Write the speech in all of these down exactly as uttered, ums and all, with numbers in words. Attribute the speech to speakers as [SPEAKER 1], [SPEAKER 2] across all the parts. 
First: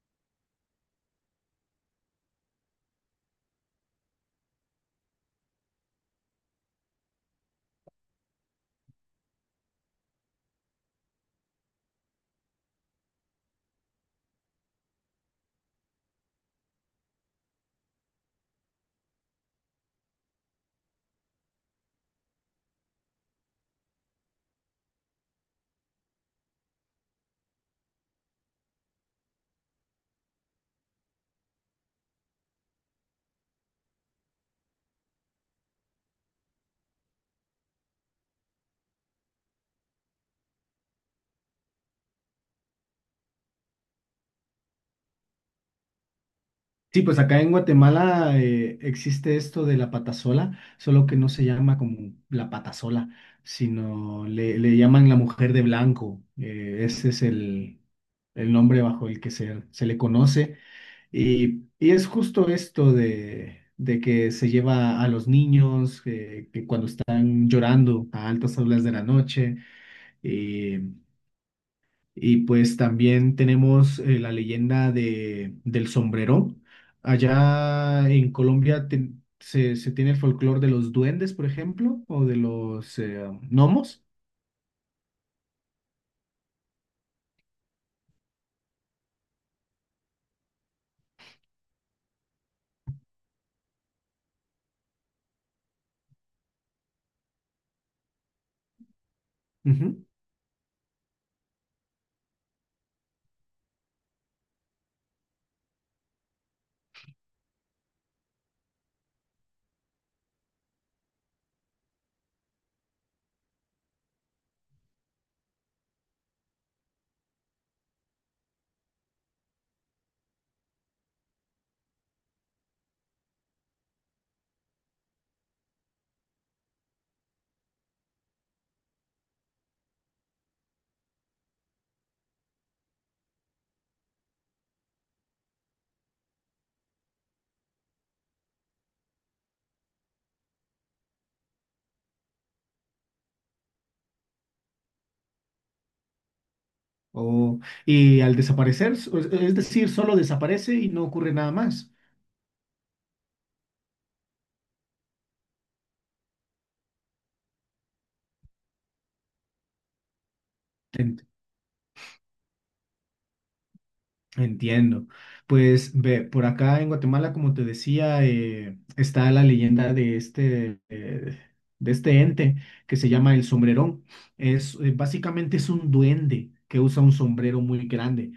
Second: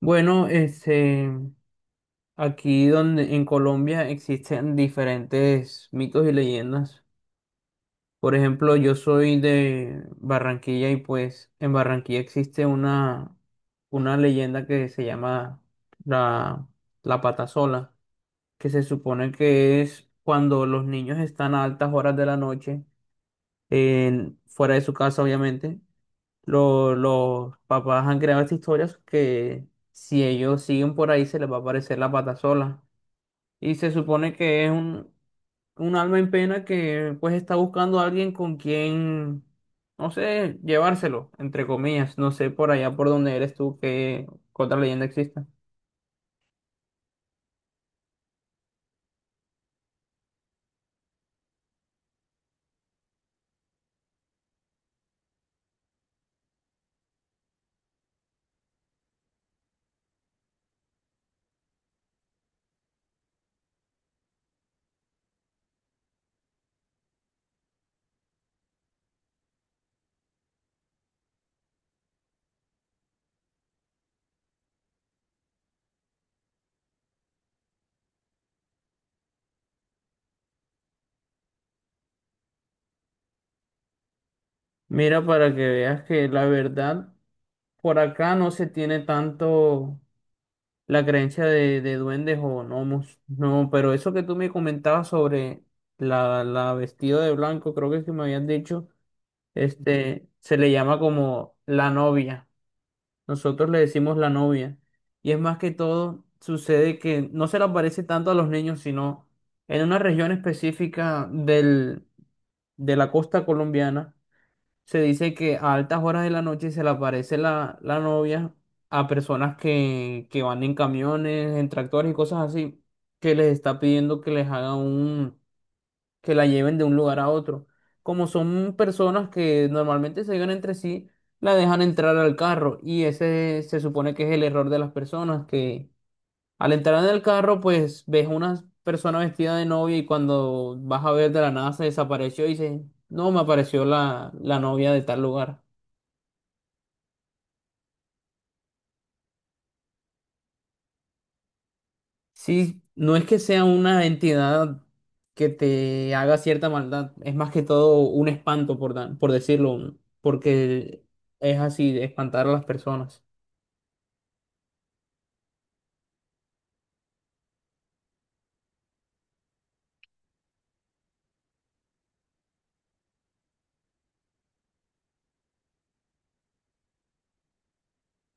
[SPEAKER 1] Bueno, este, aquí donde en Colombia existen diferentes mitos y leyendas. Por ejemplo, yo soy de Barranquilla y pues en Barranquilla existe una, una leyenda que se llama la, la pata sola, que se supone que es cuando los niños están a altas horas de la noche, en- fuera de su casa obviamente, lo- los papás han creado estas historias que si ellos siguen por ahí se les va a aparecer la pata sola. Y se supone que es un, un alma en pena que pues está buscando a alguien con quien, no sé, llevárselo, entre comillas. No sé por allá por donde eres tú que otra leyenda exista.
[SPEAKER 2] Sí, pues acá en Guatemala eh, existe esto de la patasola, solo que no se llama como la patasola, sino le, le llaman la mujer de blanco. Eh, ese es el, el nombre bajo el que se, se le conoce. Y, y es justo esto de, de que se lleva a los niños eh, que cuando están llorando a altas horas de la noche. Y pues también tenemos eh, la leyenda de, del sombrero. Allá en Colombia te- se, se tiene el folclore de los duendes, por ejemplo, o de los eh, gnomos.
[SPEAKER 1] Mira, para que veas que la verdad por acá no se tiene tanto la creencia de, de duendes o gnomos. No, pero eso que tú me comentabas sobre la, la vestida de blanco, creo que es que me habían dicho,
[SPEAKER 2] Ujú.
[SPEAKER 1] este, se le llama como la novia. Nosotros le decimos la novia. Y es más que todo, sucede que no se le aparece tanto a los niños, sino en una región específica del, de la costa colombiana se dice que a altas horas de la noche se le aparece la, la novia a personas que, que van en camiones, en tractores y cosas así, que les está pidiendo que les haga un, que la lleven de un lugar a otro. Como son personas que normalmente se llevan entre sí, la dejan entrar al carro y ese se supone que es el error de las personas, que al entrar en el carro pues ves una persona vestida de novia y cuando vas a ver de la nada se desapareció y dices, no, me apareció la, la novia de tal lugar.
[SPEAKER 2] O, y al desaparecer, es es decir, solo desaparece y no ocurre nada más.
[SPEAKER 1] Sí, no es que sea una entidad que te haga cierta maldad, es más que todo un espanto, por, da- por decirlo, un- porque es así, de espantar a las personas.
[SPEAKER 2] Entiendo. Pues ve, por acá en Guatemala, como te decía, eh, está la leyenda de este, eh, de este ente que se llama el sombrerón. Es, eh, básicamente es un duende que usa un sombrero muy grande.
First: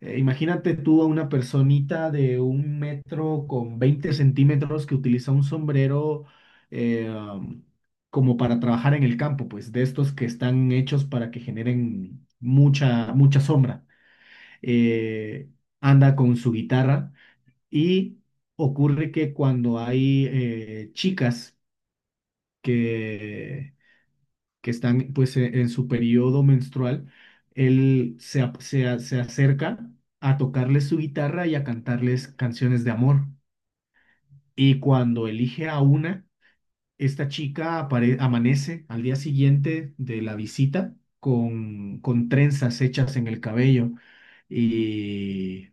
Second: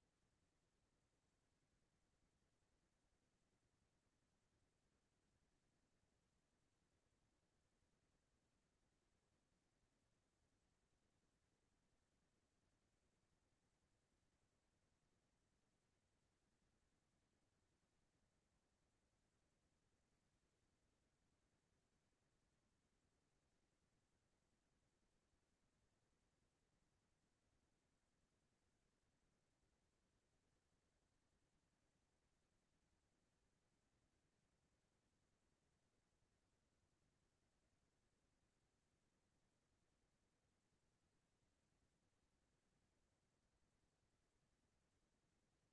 [SPEAKER 2] Eh, imagínate tú a una personita de un metro con veinte centímetros que utiliza un sombrero eh, um, como para trabajar en el campo, pues de estos que están hechos para que generen mucha, mucha sombra, eh, anda con su guitarra y ocurre que cuando hay eh, chicas que, que están pues e- en su periodo menstrual, él se, ap- se, a- se acerca a tocarles su guitarra y a cantarles canciones de amor. Y cuando elige a una, esta chica apare- amanece al día siguiente de la visita con, con trenzas hechas en el cabello. Y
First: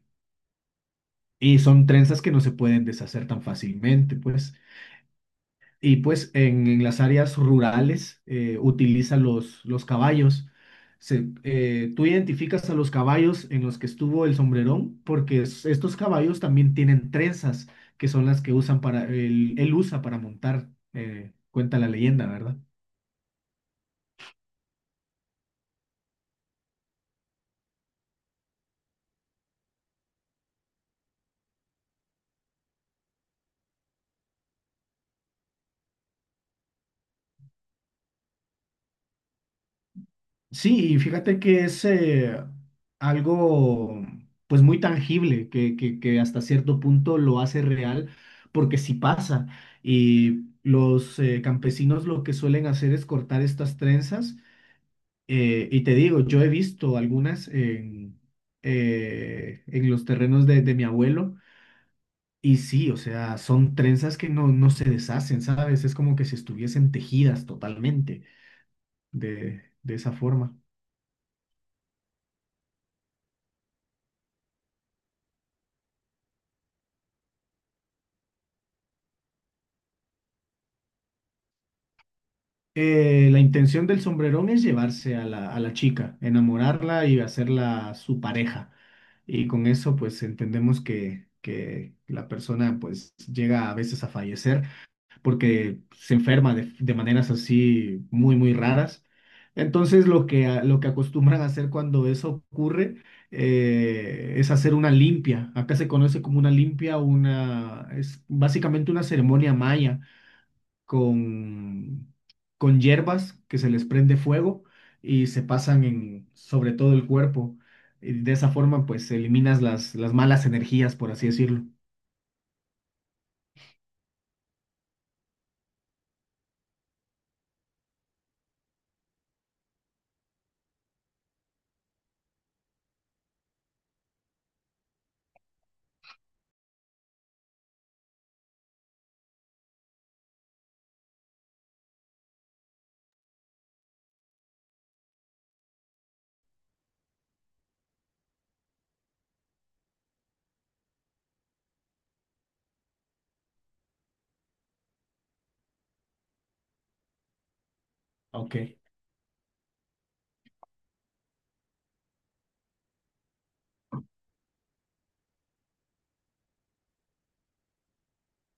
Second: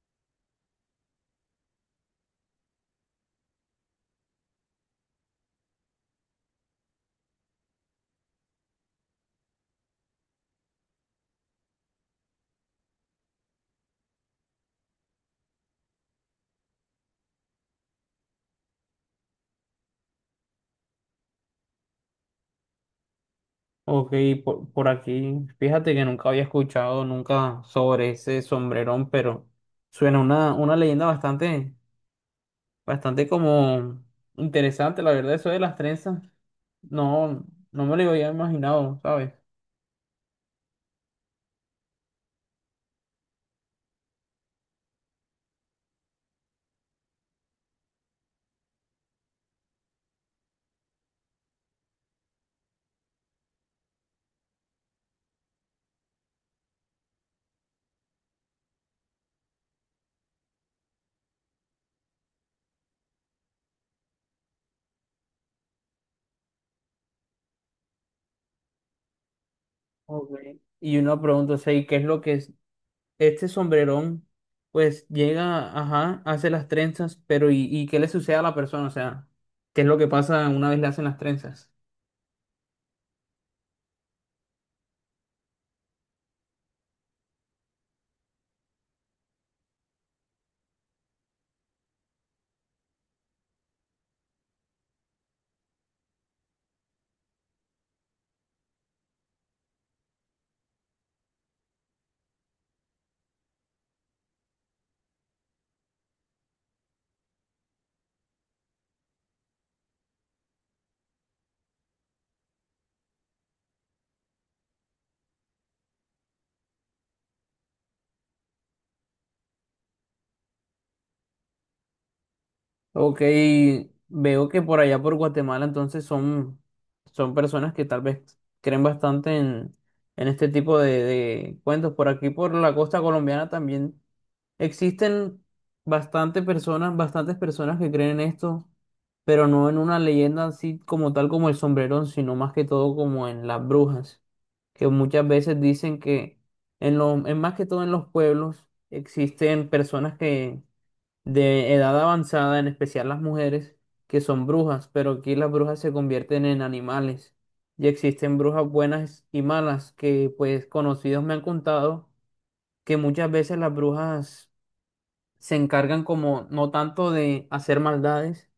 [SPEAKER 2] Y son trenzas que no se pueden deshacer tan fácilmente, pues. Y pues en, en las áreas rurales eh, utilizan los, los caballos. Se- eh, tú identificas a los caballos en los que estuvo el sombrerón, porque es- estos caballos también tienen trenzas, que son las que usan para, él, él usa para montar, eh, cuenta la leyenda, ¿verdad?
[SPEAKER 1] Ok, por, por aquí, fíjate que nunca había escuchado nunca sobre ese sombrerón, pero suena una, una leyenda bastante, bastante como interesante, la verdad, eso de las trenzas, no, no me lo había imaginado, ¿sabes?
[SPEAKER 2] Sí, y fíjate que es eh, algo pues muy tangible, que, que, que hasta cierto punto lo hace real, porque sí pasa. Y los eh, campesinos lo que suelen hacer es cortar estas trenzas. eh, y te digo, yo he visto algunas en, eh, en los terrenos de, de mi abuelo. Y sí, o sea, son trenzas que no, no se deshacen, ¿sabes? Es como que si estuviesen tejidas totalmente de, de esa
[SPEAKER 1] Ok.
[SPEAKER 2] forma.
[SPEAKER 1] Y una pregunta, o sea, ¿y qué es lo que este sombrerón, pues llega, ajá, hace las trenzas, pero ¿y, y qué le sucede a la persona? O sea, ¿qué es lo que pasa una vez le hacen las trenzas?
[SPEAKER 2] Eh, la intención del sombrerón es llevarse a la, a la chica, enamorarla y hacerla su pareja. Y con eso, pues entendemos que, que la persona pues llega a veces a fallecer porque se enferma de, de maneras así muy, muy raras. Entonces, lo que, a- lo que acostumbran a hacer cuando eso ocurre eh, es hacer una limpia. Acá se conoce como una limpia, una, es básicamente una ceremonia maya con, con hierbas que se les prende fuego y se pasan en, sobre todo el cuerpo. Y de esa forma, pues eliminas las, las malas energías, por así decirlo.
[SPEAKER 1] Ok, veo que por allá por Guatemala entonces son, son personas que tal vez creen bastante en, en este tipo de, de cuentos. Por aquí, por la costa colombiana también existen bastante personas, bastantes personas que creen en esto, pero no en una leyenda así como tal como el sombrerón, sino más que todo como en las brujas. Que muchas veces dicen que en lo, en más que todo en los pueblos existen personas que de edad avanzada, en especial las mujeres, que son brujas, pero aquí las brujas se convierten en animales. Y existen
[SPEAKER 2] Ok.
[SPEAKER 1] brujas buenas y malas, que pues conocidos me han contado que muchas veces las brujas se encargan como no tanto de hacer maldades,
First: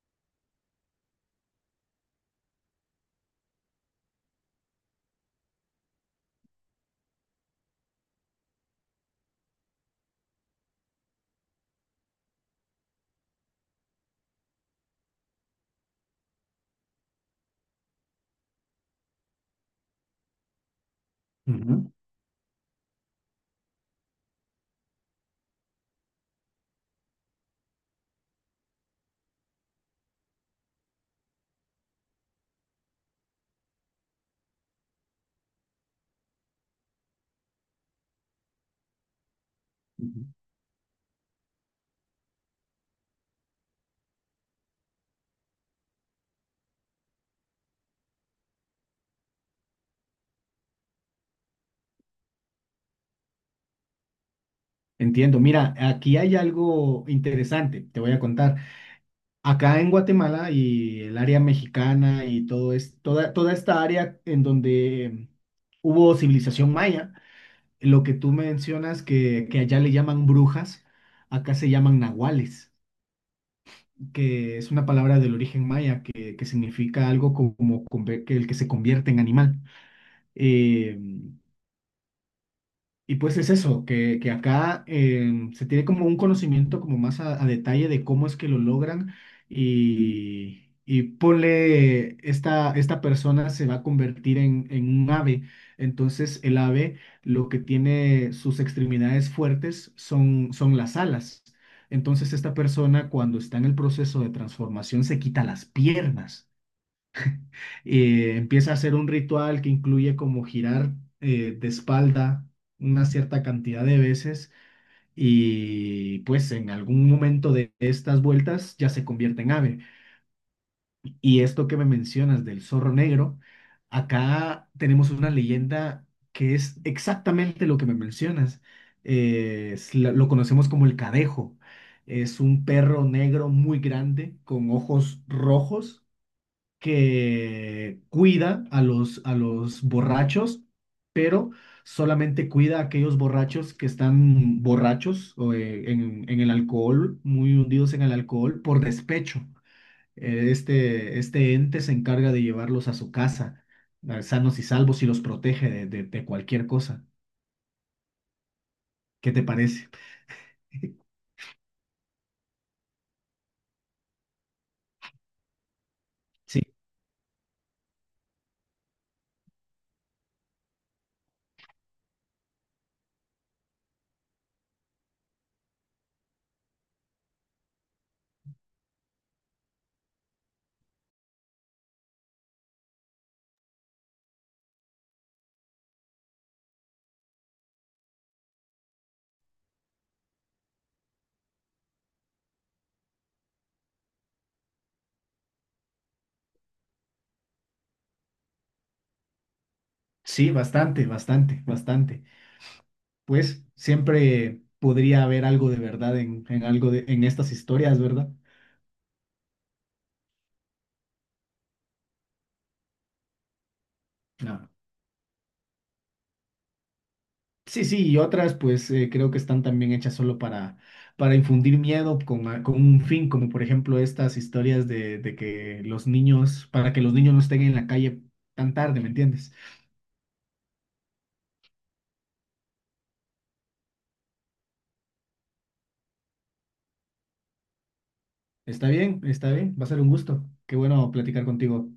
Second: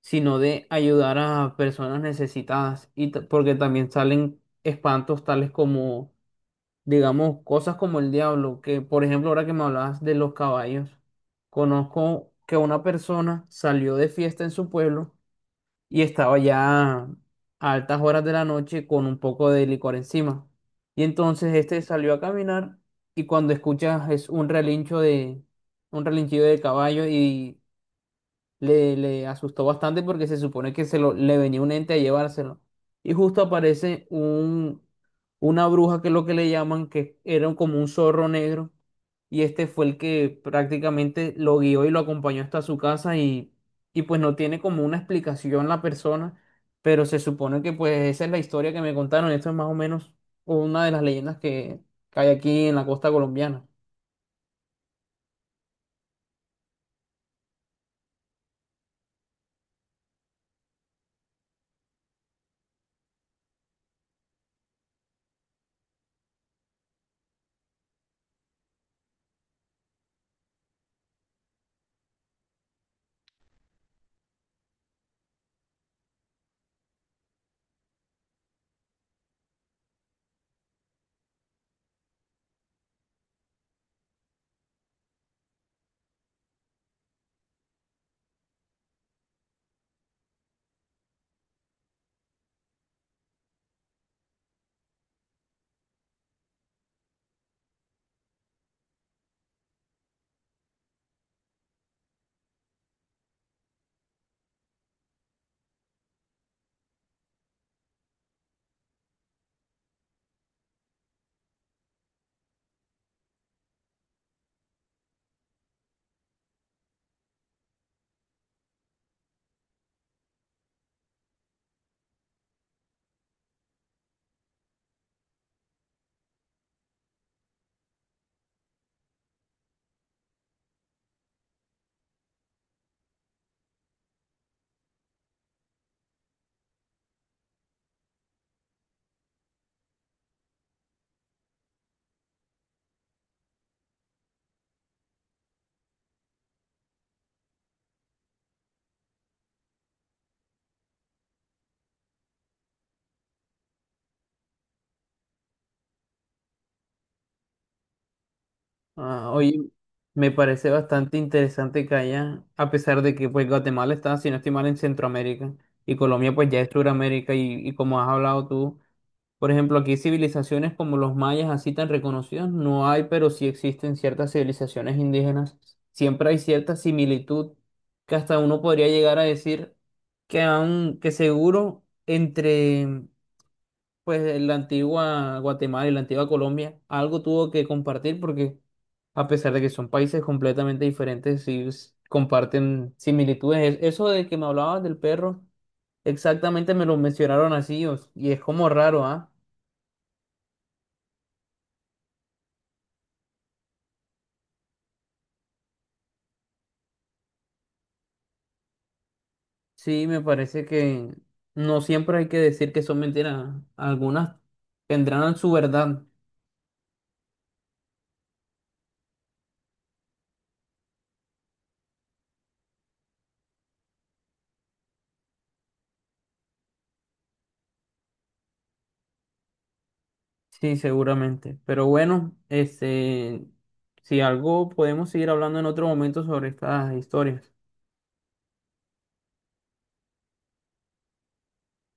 [SPEAKER 1] sino de ayudar a personas necesitadas, y t- porque también salen espantos tales como digamos, cosas como el diablo, que por ejemplo, ahora que me hablabas de los caballos, conozco que una persona salió de fiesta en su pueblo y estaba ya a altas horas de la noche con un poco de licor encima. Y entonces este
[SPEAKER 2] Ujú,
[SPEAKER 1] salió a caminar y cuando escuchas es un relincho de, un relinchido de caballo y le, le asustó bastante porque se supone que se lo, le venía un ente a llevárselo. Y justo aparece un, una bruja que es lo que le llaman, que era como un zorro negro. Y este fue el
[SPEAKER 2] ujú.
[SPEAKER 1] que prácticamente lo guió y lo acompañó hasta su casa y, y pues no tiene como una explicación la persona, pero se supone que pues esa es la historia que me contaron. Esto es más o menos una de las leyendas que, que hay aquí en la costa colombiana.
[SPEAKER 2] Entiendo. Mira, aquí hay algo interesante, te voy a contar. Acá en Guatemala y el área mexicana y todo es, toda, toda esta área en donde hubo civilización maya, lo que tú mencionas que, que allá le llaman brujas, acá se llaman nahuales, que es una palabra del origen maya que, que significa algo como, como conver- que el que se convierte en animal. Eh, y pues es eso, que, que acá em, se tiene como un conocimiento como más a, a detalle de cómo es que lo logran y, y ponle, esta, esta persona se va a convertir en, en un ave. Entonces el ave lo que tiene sus extremidades fuertes son, son las alas. Entonces esta persona cuando está en el proceso de transformación se quita las piernas, eh, empieza a hacer un ritual que incluye como girar eh, de espalda una cierta cantidad de veces, y pues en algún momento de estas vueltas ya se convierte en ave. Y esto que me mencionas del zorro negro, acá tenemos una leyenda que es exactamente lo que me mencionas. Eh, es la- lo conocemos como el cadejo. Es un perro negro muy grande con ojos rojos que cuida a los, a los borrachos, pero solamente cuida a aquellos borrachos que están borrachos o, eh, en, en el alcohol, muy hundidos en el alcohol, por despecho. Eh, Este, este ente se encarga de llevarlos a su casa, eh, sanos y salvos, y los protege de, de, de cualquier cosa.
[SPEAKER 1] Ah,
[SPEAKER 2] ¿Qué te
[SPEAKER 1] oye,
[SPEAKER 2] parece?
[SPEAKER 1] me parece bastante interesante que haya, a pesar de que pues Guatemala está, si no estoy mal, en Centroamérica y Colombia pues ya
[SPEAKER 2] Sí,
[SPEAKER 1] es Suramérica y, y como has hablado tú, por ejemplo, aquí civilizaciones como los mayas así tan reconocidas no hay, pero sí existen ciertas civilizaciones indígenas. Siempre hay cierta similitud que hasta uno podría llegar a decir que, han, que seguro entre pues la antigua Guatemala y la antigua Colombia algo tuvo que compartir porque a pesar de que son países completamente diferentes, sí s- comparten similitudes. Es- Eso de que me hablabas del perro, exactamente me lo mencionaron así o s- y es como raro, ¿ah?
[SPEAKER 2] sí, bastante, bastante, bastante. Pues siempre podría haber algo de verdad en, en algo de, en estas historias, ¿verdad?
[SPEAKER 1] Sí, me parece que no siempre hay que decir que son mentiras, algunas
[SPEAKER 2] No.
[SPEAKER 1] tendrán su verdad.
[SPEAKER 2] Sí, sí, y otras pues eh, creo que están también hechas solo para, para infundir miedo con, a- con un fin, como por ejemplo estas historias de, de que los niños, para que los niños no estén en la calle tan tarde, ¿me entiendes?
[SPEAKER 1] Sí, seguramente. Pero bueno, este, si algo podemos seguir hablando en otro momento sobre estas historias.
[SPEAKER 2] Está bien, está bien, va a ser un gusto. Qué bueno platicar contigo.